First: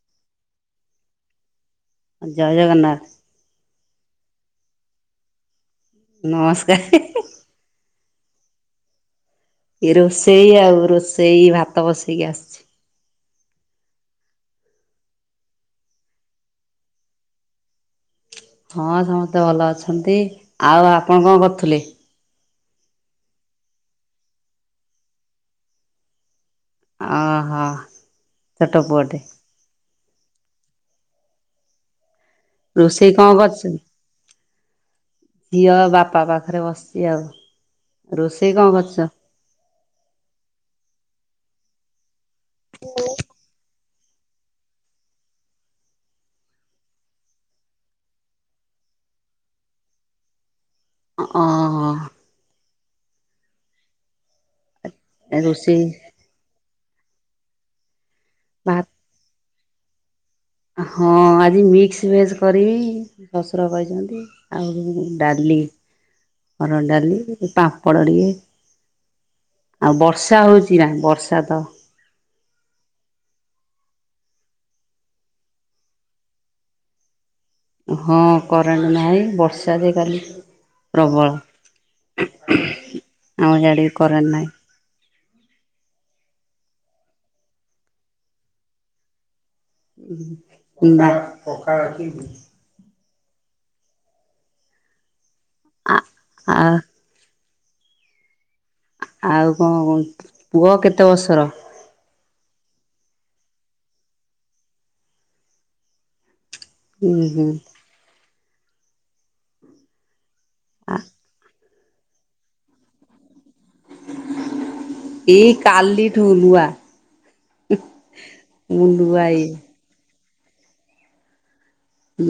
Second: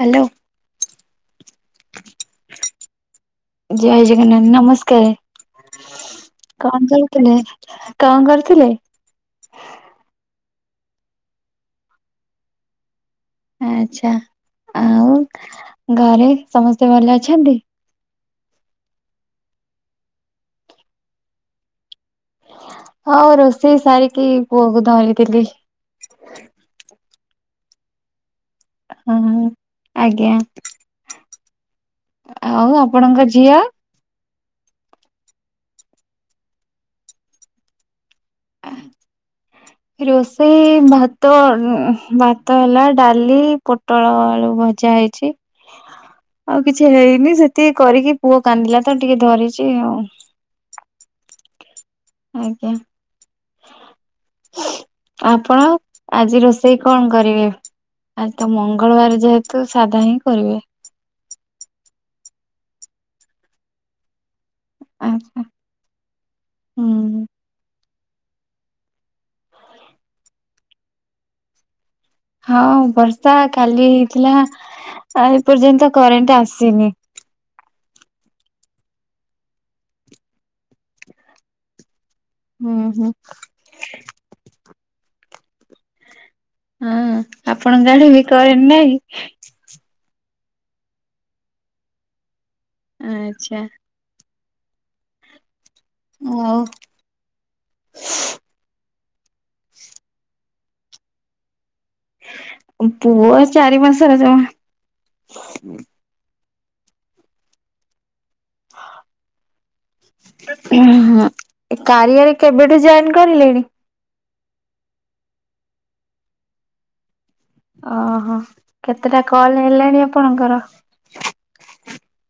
Hello. ଜୟ ଜଗନ୍ନାଥ। ଜୟ ଜଗନ୍ନାଥ ନମସ୍କାର। କଣ ନମସ୍କାର। କରହୁଥିଲେ? କଣ କରୁଥିଲେ? ଏଇ ରୋଷେଇ ଆଉ ରୋଷେଇ ଭାତ ବସେଇକି ଆସିଚି। ଆଚ୍ଛା। ଆଉ ଘରେ ସମସ୍ତେ ଭଲ ଅଛନ୍ତି? ହଁ ସମସ୍ତେ ଭଲ ଅଛନ୍ତି। ଆଉ ଆପଣ କଣ କରୁଥିଲେ? ହଁ ମୁଁ ରୋଷେଇ ସାରିକି ପୁଅ କୁ ଧରିଥିଲି। ଓହୋ ଛୋଟ ପୁଅଟେ। ହଁ ଆଜ୍ଞା। ଆଉ ରୋଷେଇ ଆପଣଙ୍କ କଣ ଝିଅ? କରିଚୁ? ଝିଅ ବାପା ପାଖରେ ବସିଚି ଆଉ। ରୋଷେଇ କଣ କରିଚ? ରୋଷେଇ ଭାତ ଭାତ ହେଲା ଡାଲି ପୋଟଳ ଆଳୁ ଭଜା ହେଇଚି। ଆଉ କିଛି ହେଇନି। ସେତିକି କରିକି ପୁଅ କାନ୍ଦିଲା ତ ଟିକେ ଧରିଚି ଆଉ। [inaudible] ଅ ହଁ। ଆଜ୍ଞା। ଆପଣ ରୋଷେଇ ଆଜି ରୋଷ ସେଇ କଣ କରିବେ? ଆଜି ତ ଭା ମଙ୍ଗଳବାର ଯେହେତୁ ସାଧା ହିଁ କରିବେ। ହଁ ଆଜି ମିକ୍ସ ଭେଜ କରିବି ଶଶୁର କହିଛନ୍ତି। ଆଉ ଆଚ୍ଛା ଡାଲି ହରଡ ଡାଲି। ହୁଁ ପାମ୍ପ ପଡ ଟିକେ। ଆଉ ବର୍ଷା ହଉଛି ନା ବର୍ଷା ତ ହଁ ବର୍ଷା କାଲି ହେଇଥିଲା। ଆ ଏପର୍ଯ୍ୟନ୍ତ କରେଣ୍ଟ ଆସିନି ହଁ କରେଣ୍ଟ ନାହିଁ ବର୍ଷା ଯେ କାଲି ପ୍ରବଳ ହୁଁ ହୁଁ। ଆଉ ଜାଡ ବି କରନ ନହିଁ [unintelligible] ହଁ ଆପଣ ଜାଣିବ କନ ନାଇଁ ନା କକା ରଖିବି [unintelligible] ଆଚ୍ଛା ଅ ଅ ଆଉ [unintelligible] [inaudible] ଆଉ କଣ କ ପୁଅ କେତେ ବର୍ଷର ପୁଅ ଚାରି ମାସରେ ଯମା ହୁ ହୁ ଁ କାରିଆରେ କେବେଠୁ ଜଏନ୍ କରିଲେଣି ଏଇ କାଲି ଠୁ ନୂଆ ଓହୋ ମୁଁ କେତେଟା ନୂଆ ଇଏ। କଲ୍ ହେଲେଣି ଆପଣଙ୍କର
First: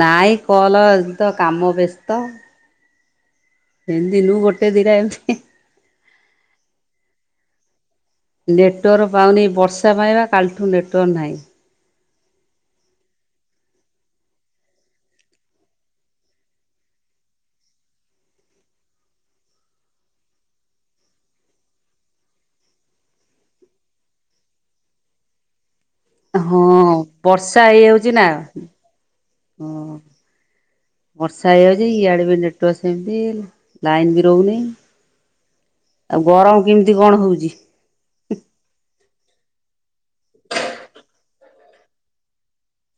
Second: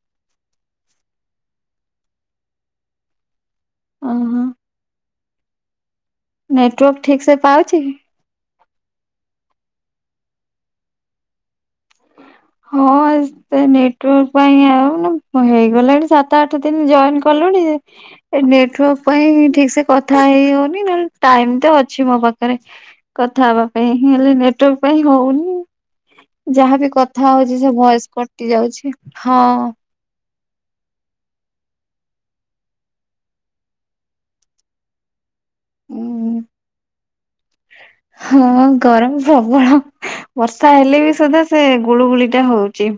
ନାଇଁ କଲ ଏ ତ କାମ ବ୍ୟସ୍ତ ଦିନକୁ ଓହୋ। ଗୋଟେ ଦିଟା ଏମିତି ନେଟୱାର୍କ ଠିକ୍ ସେ ପାଉଛି ନେଟୱାର୍କ ପାଉନି ବର୍ଷା ପାଇବା କାଲିଠୁ ନେଟୱାର୍କ ନାହିଁ ହଁ ନେଟାର୍ ପାଇଁ ଆଉ ମାନ ହେଇଗଲାଣି ସାତ ଆଠ ଦିନ ଜଏ କଲେ ନେଟୱାର୍କ ପାଇଁ ଠିକ ସେ କଥା ହେଇ ହଉନି ନେଲେ ଟାଇମ ତ ଅଛି ମୋ ପାଖରେ କଥା ହବା ପାଇଁ ହେଲେ ନେଟୱାର୍କ ପାଇଁ ହଉନି ହଁ ଯାହାବିଥା ହଉଛି ବର୍ଷା ସେ ଭୟସ ହେଇଯାଉଛି ନା। କଟି ଯାଉଛି ହଁ ବର୍ଷା ହେଇଯାଉଛି ଇଆଡେ ବି ନେଟ ସେମିତି ଲାଇନ ବି ରହୁନି ଆଉ ଉଁ ଗରମ କେମିତି କଣ ହଉଛି ହଁ ଗରମ ପ୍ରବଳ ବର୍ଷା ହେଲେ ବି ସୁଧା ସେ ଗୁଳୁ ଗୁଳି ଟା ହଉଛି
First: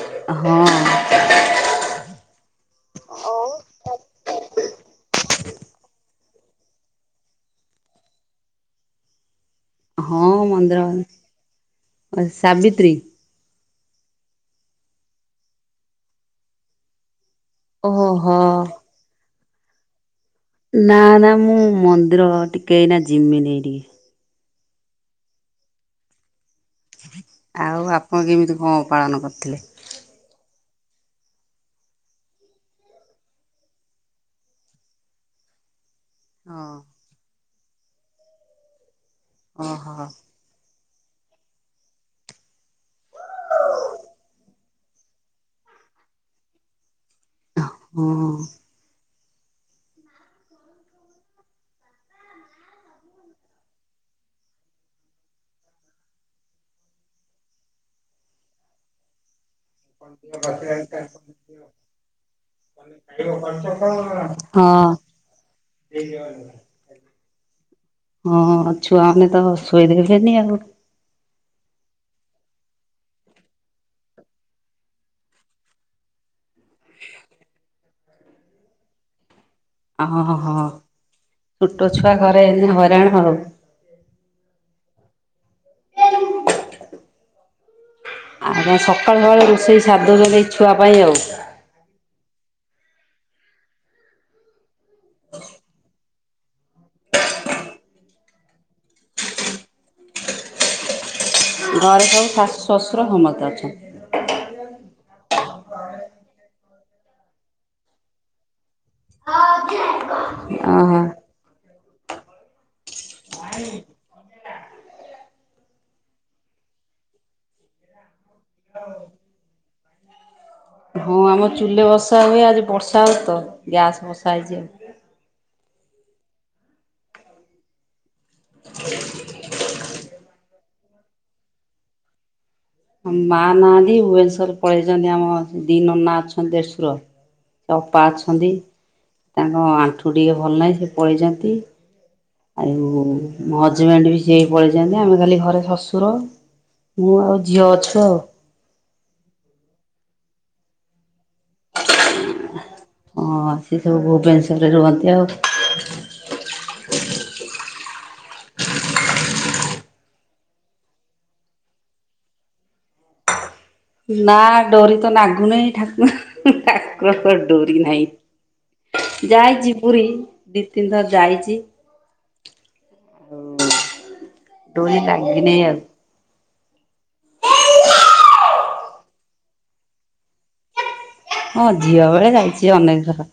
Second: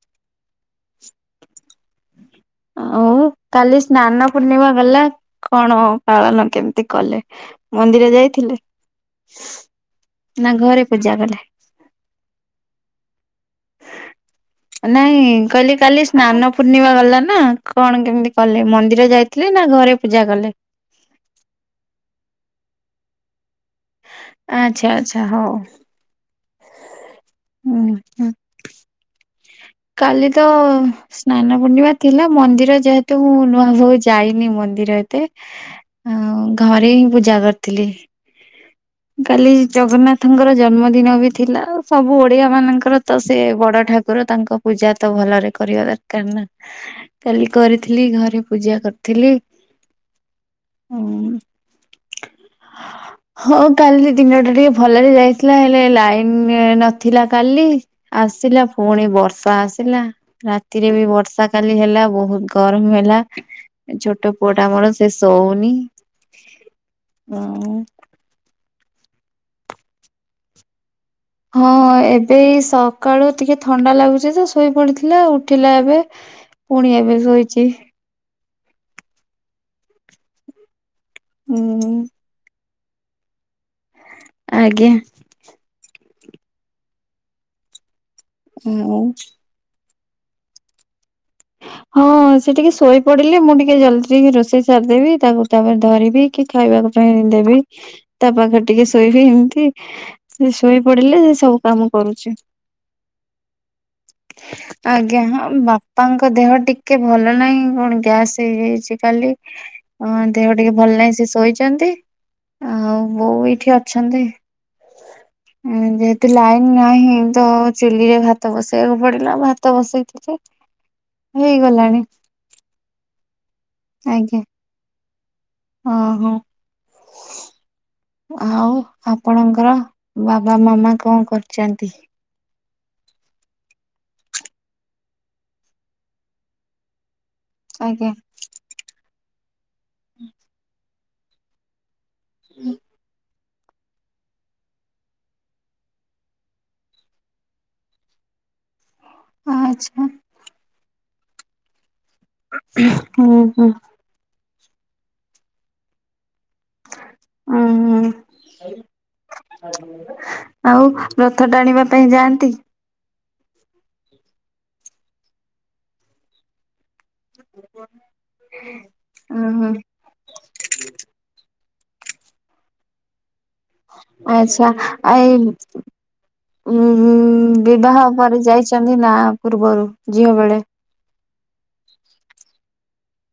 ହଁ ଆଉ ହଁ କାଲି ସ୍ନାନ ପୂର୍ଣ୍ଣିମା ଗଲା କଣ ପାଳନ କେମିତି କଲେ ମନ୍ଦିର ଯାଇଥିଲେ ନା ଘରେ ମନ୍ଦର ପୂଜା କଲେ ସାବିତ୍ରୀ ନାଇଁ କହିଲି କାଲି ସ୍ନାନ ପୂର୍ଣ୍ଣିମା ଗଲାନ ନା କଣ କେମିତି ଓହୋ। କଲେ ମନ୍ଦିର ଯାଇଥିଲେ ନା ଘରେ ପୂଜା କଲେ? ନା ନା ମୁଁ ମନ୍ଦିର ଟିକେ ଏ ନା ଜିମିନି ଟିକେ ଆଚଛା ଆଚଛା ହଉ ଆଉ ଆପଣ ହୁଁ କେମିତି କଣ ପାଳନ କରୁ କାଲି ତ ସ୍ନାନ ପୂର୍ଣ୍ଣିମା ଥିଲା ମନ୍ଦିର ଯେହେତୁ ମୁଁ ନୂଆ ବଉ ଯାଇନି ମନ୍ଦିର ଏତେ ଆଉ ହଁ ଘରେ ହିଁ ପୂଜା କରିଥିଲି କାଲି ଓହୋ ଜଗନ୍ନାଥଙ୍କର ଜନ୍ମଦିନ ଦିନ ବି ଥିଲା ସବୁ ଓଡ଼ିଆ ମାନଙ୍କର ତ ସେ ବଡ଼ ଠାକୁର ତାଙ୍କ ପୂଜା ତ ଭଲରେ କରିବା ଦକାର ଦରକାର ନା କାଲି କରିଥିଲି ହଁ ଘରେ ପୂଜା କରି ଥିଲି ହ ହଉ କାଲି ଦିନଟା ଟିକେ ଭଲରେ ଯାଇଥିଲା ହେଲେ ଲାଇନ ନଥିଲା କାଲି ଆସିଲା ପୁଣି ବର୍ତ୍ ଆସିଲା ରାତିରେ ବି ବର୍ଷା କାଲି ହେଲା ବହୁତ ଗରମ ହେଲା ଛୋଟ ପ ଟାମର ହଁ ଶେଷ ହଉନି ହ ଛୁଆମ ନ ତ ସୋଇ ଦେଇ ଫେରନ ଆ ହଁ ଏବେ ସକାଳୁ ଟିକେ ଥଣ୍ଡା ଲାଗୁଛି ତ ଶୋଇ ପଡିଥିଲା ଉଠିଲା ଏବେ ପୁଣିଆ ବି ଶୋଇଛି ଓ ହୋ ଛୋଟ ହୁଁ ଛୁଆ ଘରେ ଏନ ହଇରାଣ ହଉ ଆଜ୍ଞା ଆଜ୍ଞା, ହୁଁ ସକାଳୁ ସକାଳେ ରୋଷେଇ ସାରି ଦେଲେ ଛୁଆ ପାଇଁ ଆଉ ହଁ ସେ ଟିକେ ଶୋଇ ପଡିଲେ ମୁଁ ଟିକେ ଜଲଦି ଟିକେ ରୋଷେଇ ସାରିଦେବି, ତାକୁ ତାପରେ ଧରିବି। କି ଖାଇବା ପାଇଁ ଦେବି, ତା ପାଖ ଟିକେ ଶୋଇବି, ଏମତି ସେ ଶୋଇ ପଡିଲେ ସବୁ କାମ ଘରେ ସବୁ କରୁଛି, ଶାଶୁ ଶ୍ୱଶୁର ସମସ୍ତେ ଅଛନ୍ତି। ଆଜ୍ଞା ହଁ ବାପ ବାପାଙ୍କ ଦେହ ଟିକେ ଭଲ ନାହିଁ, କଣ ଗ୍ୟାସ୍ ହେଇଯାଇଛି କାଲି ଅ ଦେହ ଟିକେ ଭଲ ଓହୋ। ନାହିଁ ସେ ଶୋଇଛନ୍ତି ଆଉ ବୋଉ ଏଇଠି ଅଛନ୍ତି। [unintelligible] ଯେହେତୁ ଲାଇନ ନାହିଁ, ତ ଚୁଲିରେ ଭାତ ବସେଇବାକୁ ପଡିଲା ଭାତ ବସେଇ ହଁ ଆମ ଚୁଲେ ବସା ହୁଏ ଆଜି ବର୍ଷା ହ ତ ଗ୍ୟାସ ବସା ଆଜ୍ଞା ହେଇଛି ହଁ ହଁ ଆଉ ଆପଣଙ୍କର ବାବା ମାମା କଣ କରିଛନ୍ତି? ମା ନାହାନ୍ତି ଭୁବନେଶ୍ଵର ପଳେଇଛନ୍ତି, ଆମ ଦିି ନନା ଅଛନ୍ତି ଦେଢଶୁର ସେ ଅପା ଆଜ୍ଞା ଅଛନ୍ତି ତାଙ୍କ ଆଣ୍ଠୁ ଟିକେ ଭଲ ନାହିଁ ସେ ପଳେଇଛନ୍ତି। ଆଉ ହଜବେଣ୍ଡ ବି ସିଏ ପଳେଇଛନ୍ତି, ଆମେ ଖାଲି ଘରେ ଶ୍ୱଶୁର ମୁଁ ଆଉ ଝିଅ ଅଛୁ ଆଉ ଆଛା। ହୁଁ ହଁ ହୁଁ ସେ ସବୁ ଭୁବନେଶ୍ୱ [unintelligible] ରୁହନ୍ତି ଆଉ। ହଁ ଅଁ ଆଉ ରଥ ଟାଣିବା ପାଇଁ ଯାଆନ୍ତି। ନା ଡୋରି ତ ନାଗୁନେଇ ଠାକୁର [unintelligible] ଡୋରି ନାହିଁ, ଉଁ ହୁଁ ଯାଇଚି ପୁରୀ ଦି ତିନି ଥର ଯାଇଚି। ଆଛା ଡୋରି ଆ, ଲାଗିନେଇ ଆଉ। ଏଇ ଉ ବିବାହ ପରେ ଯାଇଛନ୍ତି ନା ପୂର୍ବରୁ ଝିଅ ବେଳେ। ହଁ ଝିଅ ବେଳେ ଯାଇଛି ଅନେକ ଥର।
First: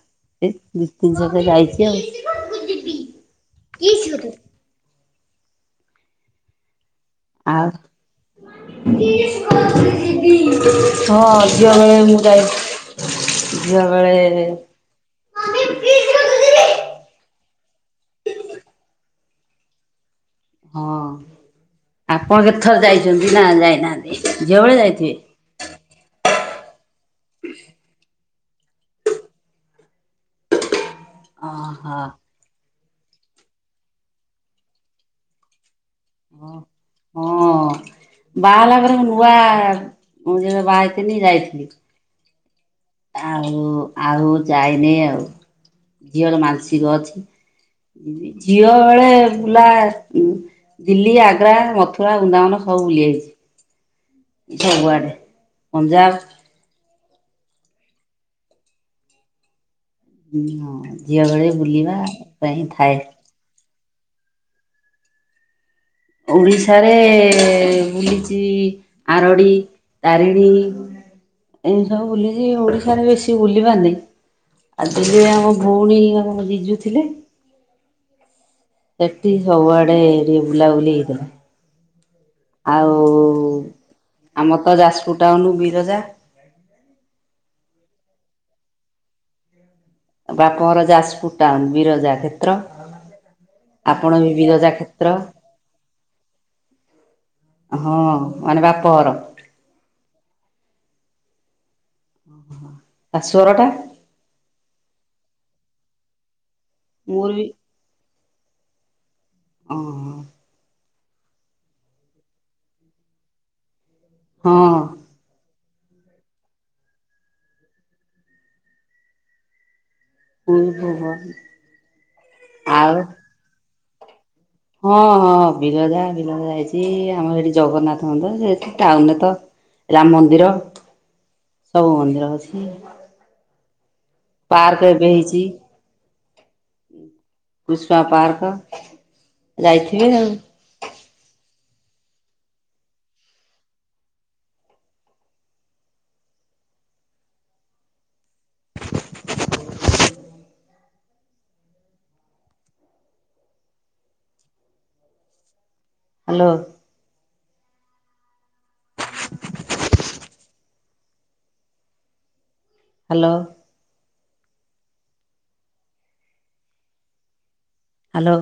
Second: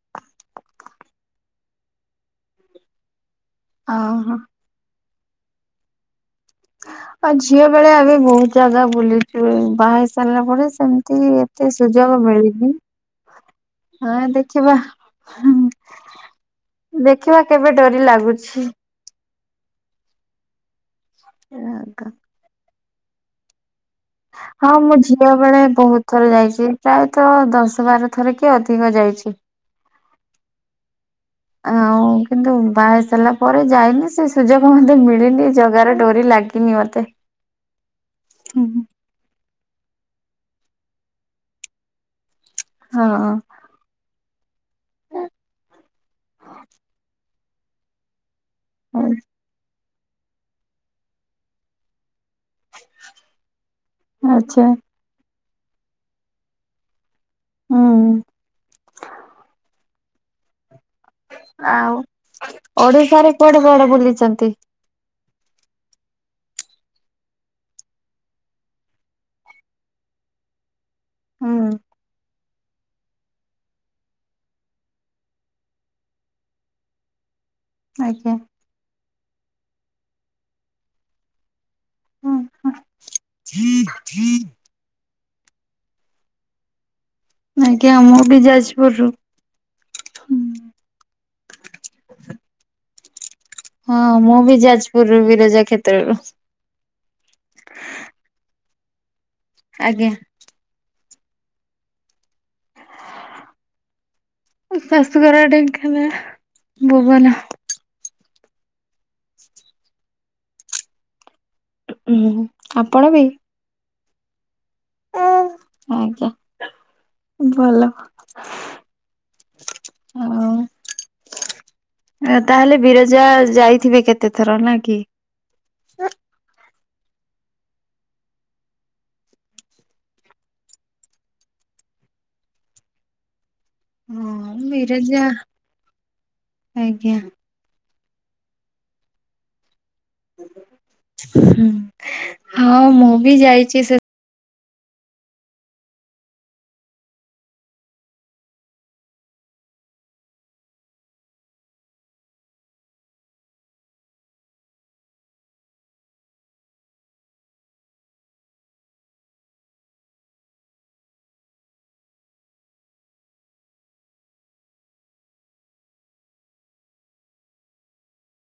ଏ ତିନି ଚାରି ଥର ଯାଇଛି ଆଉ। ଓହୋ। ଆଉ ଝିଅ ବେଳେ ଆମେ ବହୁତ ଜାଗା ବୁଲିଛୁ ବାହେଇ ସାରିଲା ପରେ ସେମିତି ହଁ ଏତେ ଝିଅ ବେଳେ ସୁଯୋଗ ମୁଁ ଯାଇଛି ମିଳିନି, ଝିଅ ହଁ ବେଳେ ଦେଖିବା। ଦେଖିବା କେବେ ଡୋରି ଲାଗୁଛି ହଁ ଆପଣ କେତଥର ଯାଇଛନ୍ତି ନା ଯାଇନାହାନ୍ତି? ଝିଅ ହଁ ବେଳେ ମୁଁ ଯାଇଥିବେ? ଝିଅ ବେଳେ ବହୁତ ଥର ଯାଇଛି ପ୍ରାୟତଃ ଦଶ ବାର ଥରେ କିଏ ଅଧିକ ଯାଇଛି। ଓହୋ ଆଉ କିନ୍ତୁ ବାହେଇ ସାରିଲା ପରେ ଯାଇନି ସେ ସୁଯୋଗ ମତେ ମିଳିନି ଜଗାର ଡୋରି ଓ ଲାଗିନି ମତେ। ହୋ ବାହେଲା ପରେ ନୂଆ ମୁଁ ଯେବେ ବାହେଇଥିନି ଯାଇଥିନି। ହଁ ଆଉ, ଆଉ ଯାଇନି ଆଉ, ଝିଅର ମାନସିକ ଅଛି। ଝିଅ ବେଳେ ବୁଲା ଉ ଦିଲ୍ଲୀ, ଆଗ୍ରା, ମଥୁରା ବୃନ୍ଦାବନ ସବୁୁ ବୁଲିଆଇଚି, ଆଚ୍ଛା ସବୁଆଡେ ପଞ୍ଜାବ। ହଉ ହଉ ହଁ ଝିଅ ବେଳେ ବୁଲିବା ପାଇଁ ଥାଏ। ବୁଲିଚନ୍ତି। ଓଡିଶାରେ ବୁଲିଛି ଆରଡି ତାରିଣୀ, ହୁଁ ଏମିତି ସବୁ ବୁଲିଛି ଓଡିଶାରେ ବେଶୀ ବୁଲି ପାରିନି। ଆ ଦିଲ୍ଲୀରେ ଆମ ଭଉଣୀ ଆମ ଜିଜୁ ଥିଲେ। ଆଜ୍ଞା ସେଠି ସବୁଆଡେ ଏରି ବୁଲାବୁଲି ହେଇଥିଲା। ଆଉ ଆମର ତ ଯାଜପୁର ଟାଉନ ବିରଜା। ଆଜ୍ଞା, ମୁ ବି ଯାଜପୁରରୁୁ ବାପଘର ଯାଜପୁର ଟାଉନ୍ ବିରଜା କ୍ଷେତ୍ର। ହଁ ଆପଣ ମୁଁ ବି ବିରଜା କ୍ଷେତ୍ର ଯାଜପୁରରୁ ବିରଜା କ୍ଷେତ୍ରରୁ। ହଁ ମାନେ ବାପଘର। ଆଜ୍ଞା। ଅଁ, ହଁ, ଶାଶୁଘର ଟା? ମୋ ଶାଶୁଘର ଢେଙ୍କାନାଳ ମୋର ଭୁବନ। ଅଁ, ହଁ। ତ ଉଁ, ହୁଁ, ଆପଣ ବି? ହଁ। ଆଜ୍ଞା, ଭଲ। ଆଉ ମୁଁ ବି ଭୁବନ ଅ, ତାହେଲେ ଆଉ ବିରଜା ଯାଇ ହଁ ହଁ ବିରଜା ବିରଜା ଯାଇଛି। ଆମର ସେଠି ଜଗନ୍ନାଥ ମନ୍ଦିର, ସେଠି ଟାଉନ୍ ରେ ତ ରାମ ମନ୍ଦିର। ସବୁ ମନ୍ଦିର ଅଛି। ହଁ ପାର୍କ ଏବେ ବିରଜା ହେଇଚି। ଆଜ୍ଞା। କୁସୁଆ ପାର୍କ ଯାଇଥି ହୁଁ, ହଁ ମୁଁ ବି ଯାଇଚି ସେ ହାଲୋ। ହାଲୋ। ହାଲୋ।